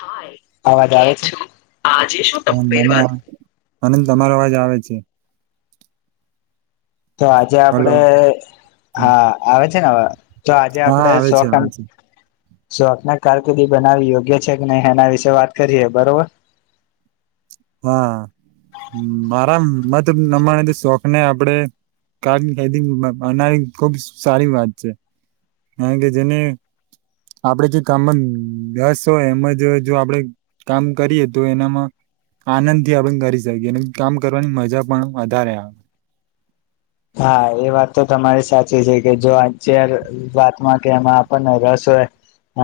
હાય અવાજ આવે છે હ મને મને તમારો અવાજ આવે છે તો આજે હલો આપડે હમ. હા આવે છે ને હવે? તો આજે હા આપડે આવે સો છે કામ આવે છે શોક ને કારકિર્દી બનાવી યોગ્ય છે કે નહી હેના વિશેે વાત કરીએ બરોબર? હા, મારા મત નમણી શોખ ને આપડે કારહદી બનાવી ખુબ સારી વાત છે. [unintelligible] કે જેને આપડે જે કામમાં દસ હોય, એમાં જ જો આપડે કામ કરીએ તો એનામાં આનંદથી આપણે કરી શકીએ અને કામ કરવાની મજા પણ વધારે આવે. હા એ વાત તો તમારી સાચી છે કે જો અચ્યાર વાતમાં કે એમાં આપણને રસ હોય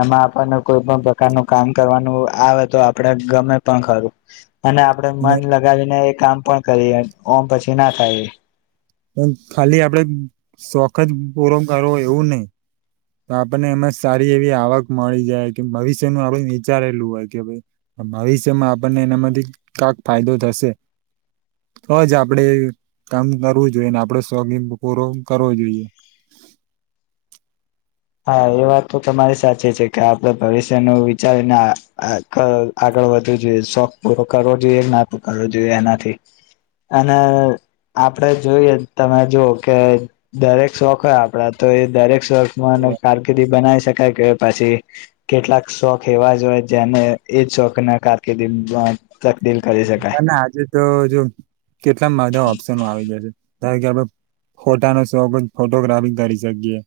એમાં આપણને કોઈ પણ પ્રકારનું કામ કરવાનું આવે તો આપડે ગમે પણ ખરું. અને આપણેે અને મન લગાવીને એ કામ પણ કરીએ ઓમ પછી ના થાય એ. પણ ખાલી આપડે શોખ જ પૂરો કરવો એવું નહી. તો આપણને એમાં સારી એવી આવક મળી જાય કે ભવિષ્યનું આપડું વિચારેલું હોય કે ભાઈ ભવિષ્યમાં આપણને એનામાંથી કાક ફાયદો થશે. તોજ આપડે કામ કરવું જોઈએ ને આપડો સોગીંગ પૂરો કરવો જોઈએ. [inaudible] હા એ વાત તો તમારી સાચી છે કે આપડે ભવિષ્યનું વિચારીને આ આગ આગ ળ વધવું જોઈએ શોખ પૂરો કરવો જોઈએ ના પ કરવો જોઈએ એનાથી. અને આપડે જોઈએ તમે જોઓ કે દરેક શોખ હોય આપડા, તો એ દરેક શોક માન કારકિર્દી બનાવી શકાય કે પછી કેટલાક શોખ એવા જ હોય જેને એજ શોખ ના કારકિર્દી બ કર ના ના આજે તો જો કેટલા મધા ઓપ્શનો આવી ગ્યા છે ધારે કે આપડો ફોટા નો શોખ હોય તો ફોટોગ્રાફી કરી શકીએ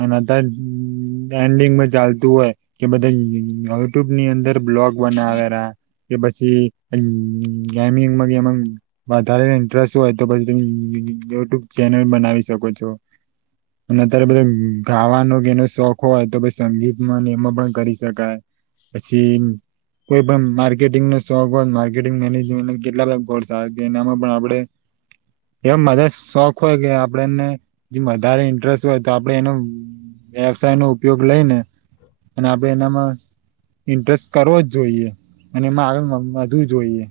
અને તડ એન્ડિંગ માં જા હાલતું હોય કે બધા યુટ્યુબ ની અંદર બ્લોગ બનાવેરા કે પછી ગેમિંગમાં ગેમાં વધારે ઇન્ટરેસ્ટ હોય તો પછીની યુટ્યુબ ચેનલ બના વી શકો છો. અને અત્યારે બધ ગાવાનો કે એનો શોખ હોય તો પહિ સંગીતમાં ને એમાં પણ કરી શકાય. પછી, કોઈ પણ માર્કેટિંગ નો શોખ હોય મા ર્કેટિંગ મેનેજમેન્ટ ને કેટલા ગોડ્સ આવે તે એનામાં પણ આપણે એ મજા શોખ હોય કે આપણેને જે વધારે ઇન્ટરેસ્ટ હોય તો આપડે એનો વ્યવસાય નો ઉપયોગ લઈ ને અને આપડે એનામાં ઇન્ટરેસ્ટ કરવો જ જોઈએ, અને એમાં આગમમ વધું જોઈએ.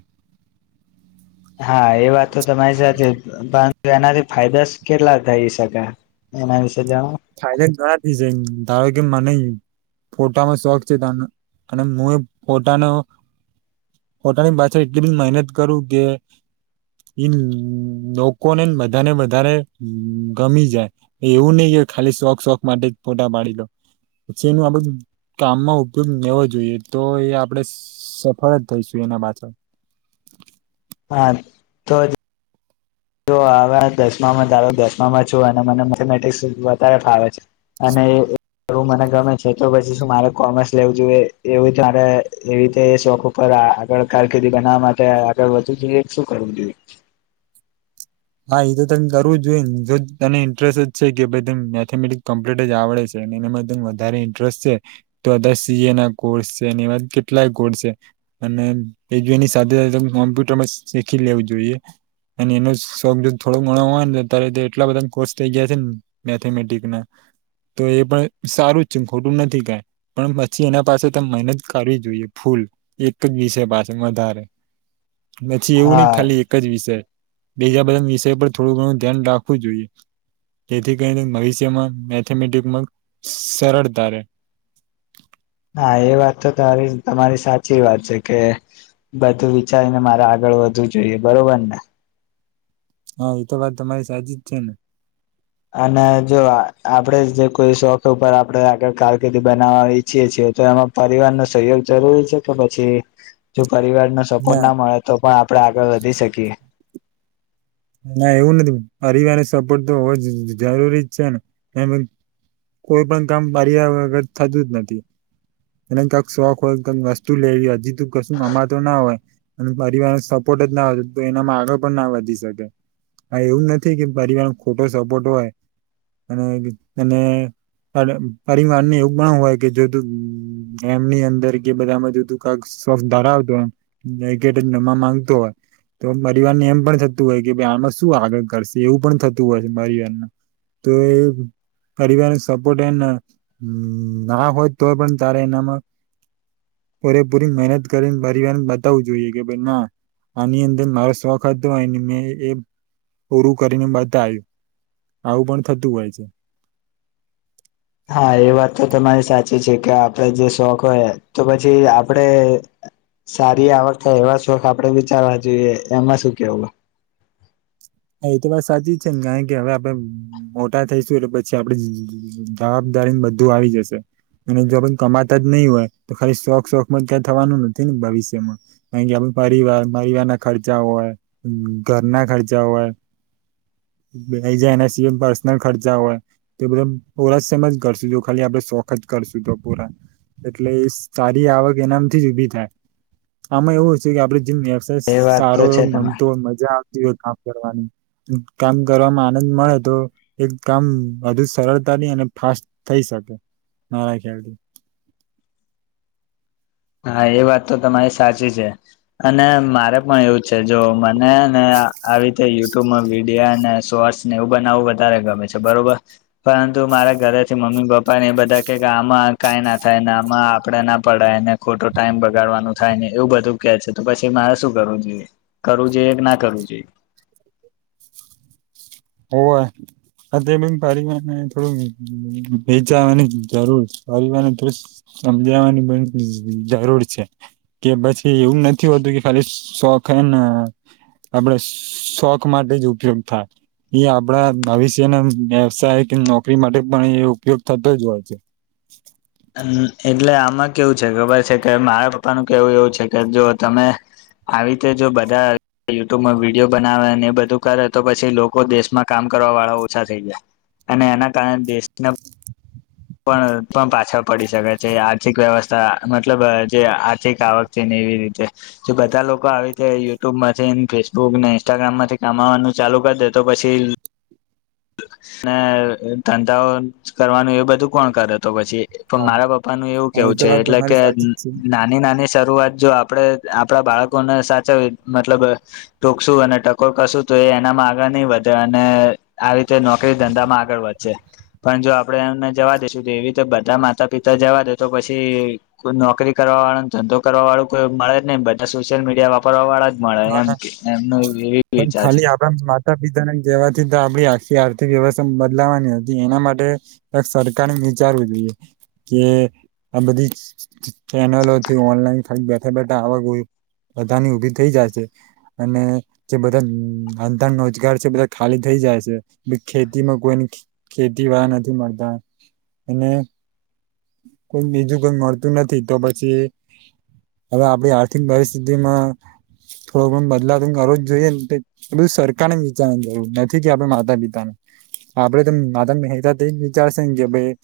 હા એ વાત તો તમારી સાચી, પણ તો એનાથી ફાયદાસ કેટલા થઈ શકે એમાં યુશ? ફાયદા ગણા થઈ સકે ધારો કે મને ફોટામાં શોખ છે તાનો અને મું એ ફોટાનો પોટાની પાછળ એટલી બધી મેહનત કરું કે લોકોને બધાને વધારે ગમી જાય. એવું નહી કે ખાલી શોખ શોખ માટે જ ફોટા પાડી દઉ. પછી એનું આ બધૂ કામમાં ઉપયોગ લેવો જોઈએ તો એ આપણેે સફળ જ થઈશું એના પાછળ. હા, તો જ તો હવે દસમામાં ધારોક દસમામાં છું અને મને મેથેમેટિક્સ વધારે ફાવે છે. અને એરુ મને ગમે છે તો પ છી શું મારે કોમર્સ લેવું જોઈએ એવી ત્યારે એવી રીતે શોક ઉપર આગળ કારકિર્દી બનાવામાં આપડે આગળ વધુ જોયે ક શું કરુંવુ જોઈએ? હા એ તો તને કરવું જ જોઈએ ને જો તને ઇન્ટરેસ્ટ જ છે કે ભાઈ ત મેથેમેટિકસ કમ્પ્લલીટ જ આવડે છે, ને એનામાં તને વધારે ઇન્ટરેસ્ટ છે, તો તે સી એ ના કોર્સ છે, ને એવા કેટલાય કોર્સ છે. અને તે જની સાથે સાથે કોમ્પ્યુટરમાં શીખી લેવું જોઈએ અને એનો સ તો થોડો ઘણો હોય ને અ્યારે એટલા બધા કોર્સ થઈ ગયા છે ને મેથેમેટિકસ ના તો એ પણ સારું જ છે ખોટું નથી કાઈ પણ પછી એના પાસે ત મહેનત કરવી જોઈએ ફૂલ લ એક જ વિષય પાસે વધારે [inaudible] પછી એવું નહિ હા ખાલી એક જ વિષય બીજા બધા વિષય પર થોડું ઘણું ધ્યાન રાખવું જોઈએ. જેથી કરીને ભવિષ્યમાં મેથેમેટિકમાં સરળતા રહે. [inaudible] હા એ વાત તો તારી તમારી સાચી વાત છે કે બધું વિચારીને મારા આગળ આગળ વધવું જોઈએ બરોબર ને હા એતો વાત તમારી સાચી જ છે ને અને જો આપડે જે કોઈ શોખ ઉપર આપડે આગળ કારકિર્દી બનાવવા ઈચ્છીએ છીએ એમાં પરિવાર નો સહયોગ જરૂરી છે કે પછી પરિવાર ન સપોર્ટ ના મળે તો પણ આપણે આગળ વધી શકીએ. ના એવું નથી પરિવાર્ય સપોર્ટ તો હોવ જ જરૂરી જ છે ને એ કોઈ પણ કામ પરિર્યા વગર થતું જ નથી એને કંક શોખ હોય કઈક વસ્તુ લેવી હોય હજી તુ કશું કમાતો ના હોય અને પરિવાર ન સપોર્ટ ના હય એનામાં આગળ પણ ના વધી શકે હા એવું નથી કે પરિવાર ખોટો સપોર્ટ હોય અને અને પડ‌ પાડીવાર ને એવું પણ હોય કે જો તુ એમની અંદર કે બધા આમાં જધું કાક સ ધરાવતો હોયટ જ નમા માંગતો હોય તો પરિવારને એમ પણ થતું હોય કે ભાઈ આમાં શું આગળ કરશે એવું પણ થતું હોય પરિવારન તો એ પરિવાર સપોર્ટ એ ન ના હોત તોય પણ તારે એનામાં પૂરેપૂરી મહેનત કરીને પરવારને બતાવવું જોઈએ કે ભાઈ ના આની અંદર મારો શોખ હતો હો મેં એ પૂરું કરીને બતાવ્યું. આવું પણ થતું હોય છે. [inaudible] હા એ વાત તો તમારી સાચી છે કે આપડે જે શોખ હોય તો પછી આપડે સારી આવક એવા શોખ આપડે વિચારવા જોઈએ એમાં શું કેવું હા એ તો વાત સાચી છે ને કઈ કે હવે આપડે મોટા થઈશું એટલે પછી આપડે [unintelligible] તારીને બધું આવી જશે. અને જો કમાતા જ નહી હોય તો ખાલી શોખ શોખ માં ક્યાં થવાનું નથી ને ભવિષ્યમાં કારણ કે આપ પરિવાર પરિવારના ખર્ચા હોય, ઘરના ખર્ચા હોય [inaudible] ઈ જાય એના સિવાય પર્સનલ ખર્ચા હોય તો બધા પુરા સેમજ કરશું જો ખાલી આપડે શોખ જ કરશું તો પૂરા એટલે એ સારી આવક એનામથી જ ઊભી થાય. આમાં એવુંય કે આપડે જેમ વ્યવસાય એ વાત તો સારો હો છે તમે ગમતો હોય મજા આવતી હોય કામ કરવાવામાં આનંદ મળે તો એક કામ વધુ સરળતા ની અને ફાસ થઈ શકે મારા ખયલડી [inaudible] હા એ વાત તો તમારી સાચી છે અને મારે પણ એવું છે જો નયા નયા આવી રીતે યુજ ત વિડિયા અનેને સોર્ટસને એવું બનાવવું વધારે ગમે છે બરોબર પરંતુ મારા ઘરેછ મમ્મી મ્મી પપ્પા ને એ બધા કે કે આમાં કઈ ના થાય ને આમાં આપે ના પડાય ને ખોટો ટાઈમ બગાડવાનું થાય ને એવું બધું કે છે તો પછી મારે શું કરવું જોઈએ કરવું જોઈએ કે ના કરવું જોઈએ. [inaudible] હોવે હ તે ઈમ નમ પણ પરિવારને થોડું વેચાવાની જરૂર પરિવારને થોડ સમજાવવાની બન જરૂર છે કે પછી એવું નથી હોતું કે ખાલી શોખ એ આપડે શોખ, માટે જ ઉપયોગ થાય. એ આપડા ભવિષ્યના વ્યવસાય કે નોકરી માટે પણ એ ઉપયોગ થતો, જ હોય છે. હમ્મ એટલે આમાં કેવું છે, ખબર છે, કે મારા પપ્પાનું કેવું એવું છે. કે જો તમે આવી રીતે, જો બધા યુટ્યુબમા, વિડીિયો બનાવેને એ બધું કરે તો પછી લોકો દેશમા કામ કરવા વાળા ઓછા થઈ, ગયા. અને એના, કારણે દેશને પણ પણ પાછા પડી શકે છે, આર્થિક વ્યવસ્થા મતલબ જે આર્થિક આવક છેને, એવી રીતે બધા લોકો આવી રીતે યુટ્યુબ માંથી, ફેસબુક ને, ઇન્સ્ટાગ્રામ માંથી કમાવાનું ચાલુ કરી દે તો પછી ધંધાઓ કરવાનુ, એ બધું કોણ કરે તો પછી પણ મારા પપ્પાનું એવું હા એ કેવું તો છે, વાત એટલે કે તમારી સાચી જ નાની નાની શરૂઆત જો આપણે આપડા બાળકોને, સાચા મતલબ ટોકસું અને ટકોર કરશુ, તો એ એનામાં આગળ નહી, વધે અને આ રીતે નો ધંધામાં આગળ વધશે પણ જો આપણેે એમને જવા દઈશુ, તો એવી રિતે બધા માતા પિતા જવા દે તો પછી કોઈ નોકરી, કરવા વાળોને ધંધો કરવા વાળો કોઈ મળે જ નહી, બધા સોશયલ મીડિયા, વાપરવા વાળા જ મળે એમ એમનો એવી પણ વિચાર છે ખાલી, આપે માતા પિતાને જવાથી. આપ આખી આર્થિક વ્યવસ્થા બદલાવાની હતી, એના માટે સરકાર વિચારવું જોઈએ. કે આ બધી ચેનલોથી ઓનલાઈનથ બેઠા, બેઠા આવક ગયુ બધાની ઊભી થઈ, જાયશે અને જે બધા ધંધા રોજગાર છે, બધા ખાલી થઈ જાય છે. ખેતીમાં કોઈની ખેતી વા નથી, મળતા અને કોઈ બીજુ, કોઈ મળતું નથી. તો પછી હવે, આપડી આર્થિક પરિસ્થિતિમા થોડો, ઘણ બદલાવ કરવો જ જોઈએ, ને બધુ સરકારને વિચાર જવું નથી. કે આપડે માતા પિતાને આપડે, તો માતા મહેતા એજ વિચારશે ને કે ભાઈ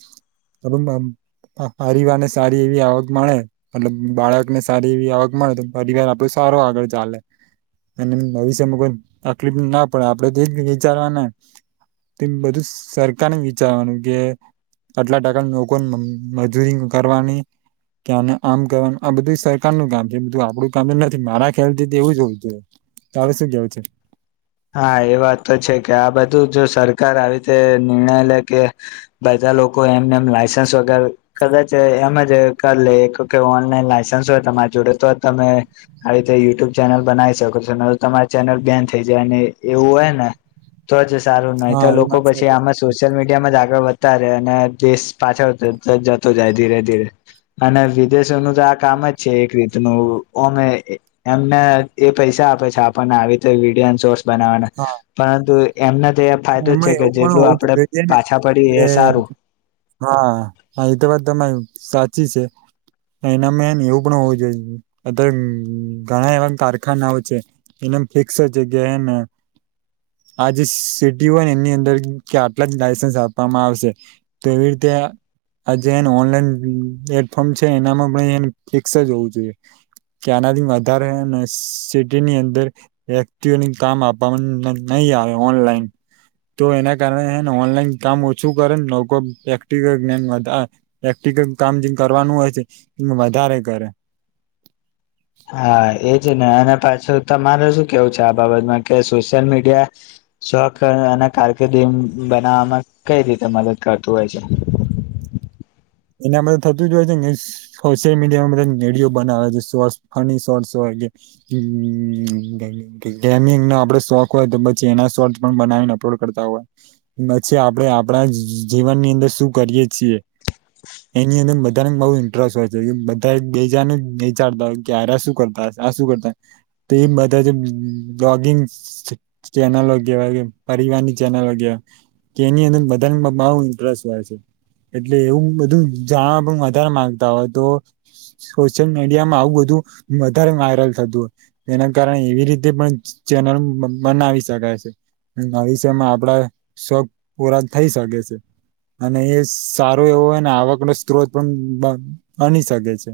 પરિવારને સારી, એવી આવક મળે મલબ બાળકને સારી એવી, આવક મળે તો પરિવાર આપડ સારો, આગળ ચાલે અને ભવિષ્યમા કોઈ તકલીફના પડે, આપડે તોજ વિચારવાના તે બધું સરકારને વિચારવાનુ કે આટલા ટકાના લોકો મમ મજૂરી, કરવાની કેને આમ કરવાનું આ બધું સરકારનું કામ છે. બધું આપડું કામ નથી મારા ખ્યાલથી એવું જ હોવુ, જોઈએ. તો હવે, શું કેવું છે. હા, એ વાત તો છે. કે આ બધું જો સરકાર આવી રીતે નિર્ણય લે કે બધા બધા લોકો, એમને એમ લાસન્સ વગર કદાચ એમ જ કરી લે ઓનલાઈન લાયસન્સ તમારી જોડે તો તમે આ રીતે યુટ્યુબ ચેનલ બનાવી શકો છો, ન તમારી ચેનલ બેન થઈ. એવું હોય, ને તો જ સારું ન ય તો હા એ લોકો વાત પછી સાચી આમાં સોશિયલ મીડિયામાં જ આગળ વધ અને દેશ પાછળ જતો જાય, ધીરે ધીરે અને વિદેશ નુ તો આ કામ જ છે, એક રીત ઓમે એમને એ પૈસા આપે છે, આપણને આવી તો વિડીયા બનાવાના, હા પરંતુ એમને તો એ અને ફાયદો જ છે, એમાં કે એવું પણ જેટલું હોવું આપડે જોઈએ ને પાછા પડી કે એ સારુ હા, એ તો વાત તમારી સાચી છે. એના મે ને એવું પણ હોવુ, જોઈએ, અત્યારે ઘણા એવા કારખાનાઓ છે. ફિકસ જગ્યા, એ ને આજે હો, એની અંદર કે આટલા જ લાયસન્સ આપવામાં આવશે, તો એવી રીતે આ જે એને ઓનલાઈન પ્લેટફોર્મ છે. એનામાં પણ ફિક્સ જ હોવુ, જોઈએ. કયાનાથી વધારે સિટીની, અદર વ્યક્તિઓને કામ આપવાવામાં નહી. આવે ઓનલાઈન [unintelligible] [inaudible] તો એના કારણેને ઓનલાઈન કામ ઓછું કરેને લોકો એક્ટિક્ઞ ને વઘારે કામ જેમ કરવાનું હોય છે એ વધારે કરે [unintelligible] [inaudible] [unintelligible] હા એજ ને અને પાછું તમારે શું કેવું છે આ બાબતમાં કે સોશિયલ મીડિયા શોખ અ અને કારકિર્દી બનાવવામાં કઈ રીતે મદદ કરતું હોય છે. [unintelligible] [inaudible] [unintelligible] એના મા થતું જ હોય છે મિસ સોશિયલ મીડિયા વિડિયો બનાવે છે શોર્ટ, ફની શોર્ટ હો ગેમિંગ ન આપડે શોખ હોય તો પછી એના શોર્ટ પણ બનાવીને કરતા હોય પછી આપડણે આપણા જીવન ની અંદર શું કરીયએ છીએ [inaudible] [inaudible] એની અંદર બધાને બહુ ઇન્ટરેસ્ટ હોય છે કે બધા બેજા ને બેચડતા હોય કે ગયરા સુ કરતા શું કરતા તે બધા જ બગિંગ ચેનલો કે વાએ ચલ [unintelligible] ગ કેની અંદર બધા બ ઇન્ટરેસ્ટ હોય છે એટલે એવું જાણવા પણ વધારે માંગતા હોય તો સોશિયલ મીડિયામાં આવું બધું વધારે વાયરલ થતું હોય એના કારણે એવી રીતે પણ ચેનલ બનાવી શકાય છે ભવિષ્યમાં આપડા શોખ પૂરા થઈ શકે છે અને એ સારો એવો હોયને આવક ન સ્ત્રોત પણ બ બની શકે છે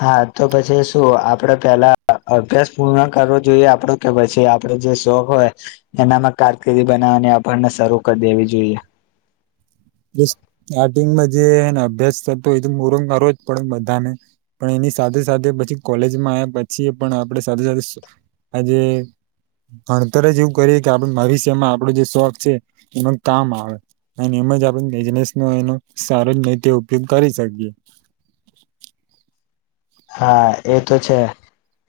હા તો પછી શું આપડે પેલા અભ્યાસ પૂર્ણ કરવો જોઈએ આપડો કે પછી આપડે જે શોખ હોય એનામાં કારકિર્દી બનાવ અને અભરને શરૂ કરી દેવી જોઈએ સ્ટાર્ટિંગમાં જેને અભ્યાસ થતો હોય તો પુરો કરો જ પડે બધાને પણ એની સાથે સાથે પછી કોલેજમાં આવ્યા પછી પણ આપણે સાથે સાથે આજે ભણતર જ એવું કરીએ કે આપડ ભવિષ્યમાં આપડો જે શોખ છે એમાં કામ આવે ન એમે મજા આપ બિઝનેસ નો એનો સારો જ રનીતે ઉપયોગ કરી શકીએ હા એ તો છે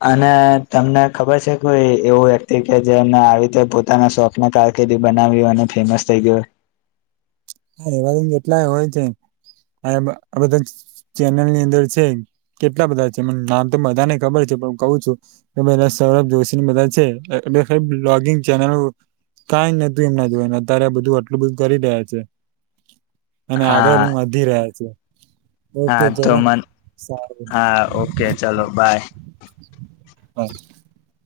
અને તમને ખબર છે કોઈ એવું વ્યક્તિ કે જેને આવી રીતે પોતાના શોક ના કારણે તે રીલ બનાવી હોય અને ફેમસ થઈ ગયો હોય હા એવા કેટલાય હોય છે આ આ બધા ચ ચેનલ ની અંદર છે કેટલા બધા છે નામ તો બધાને ખબર છે કું છું કે પેલા સૌરભ જોશી ને બધા છે્ લોગિંગ ચેનલ કઈ નોતુ એમના જોઈ ને અત્યારે આ બધું આટલું બધું કરી રહ્યા છે અને આગળ હા પણ વધી રહ્યા છે ઓકે હા તો ચલા મન સારું હા ઓકે ચલો બાય [unintelligible] [inaudible]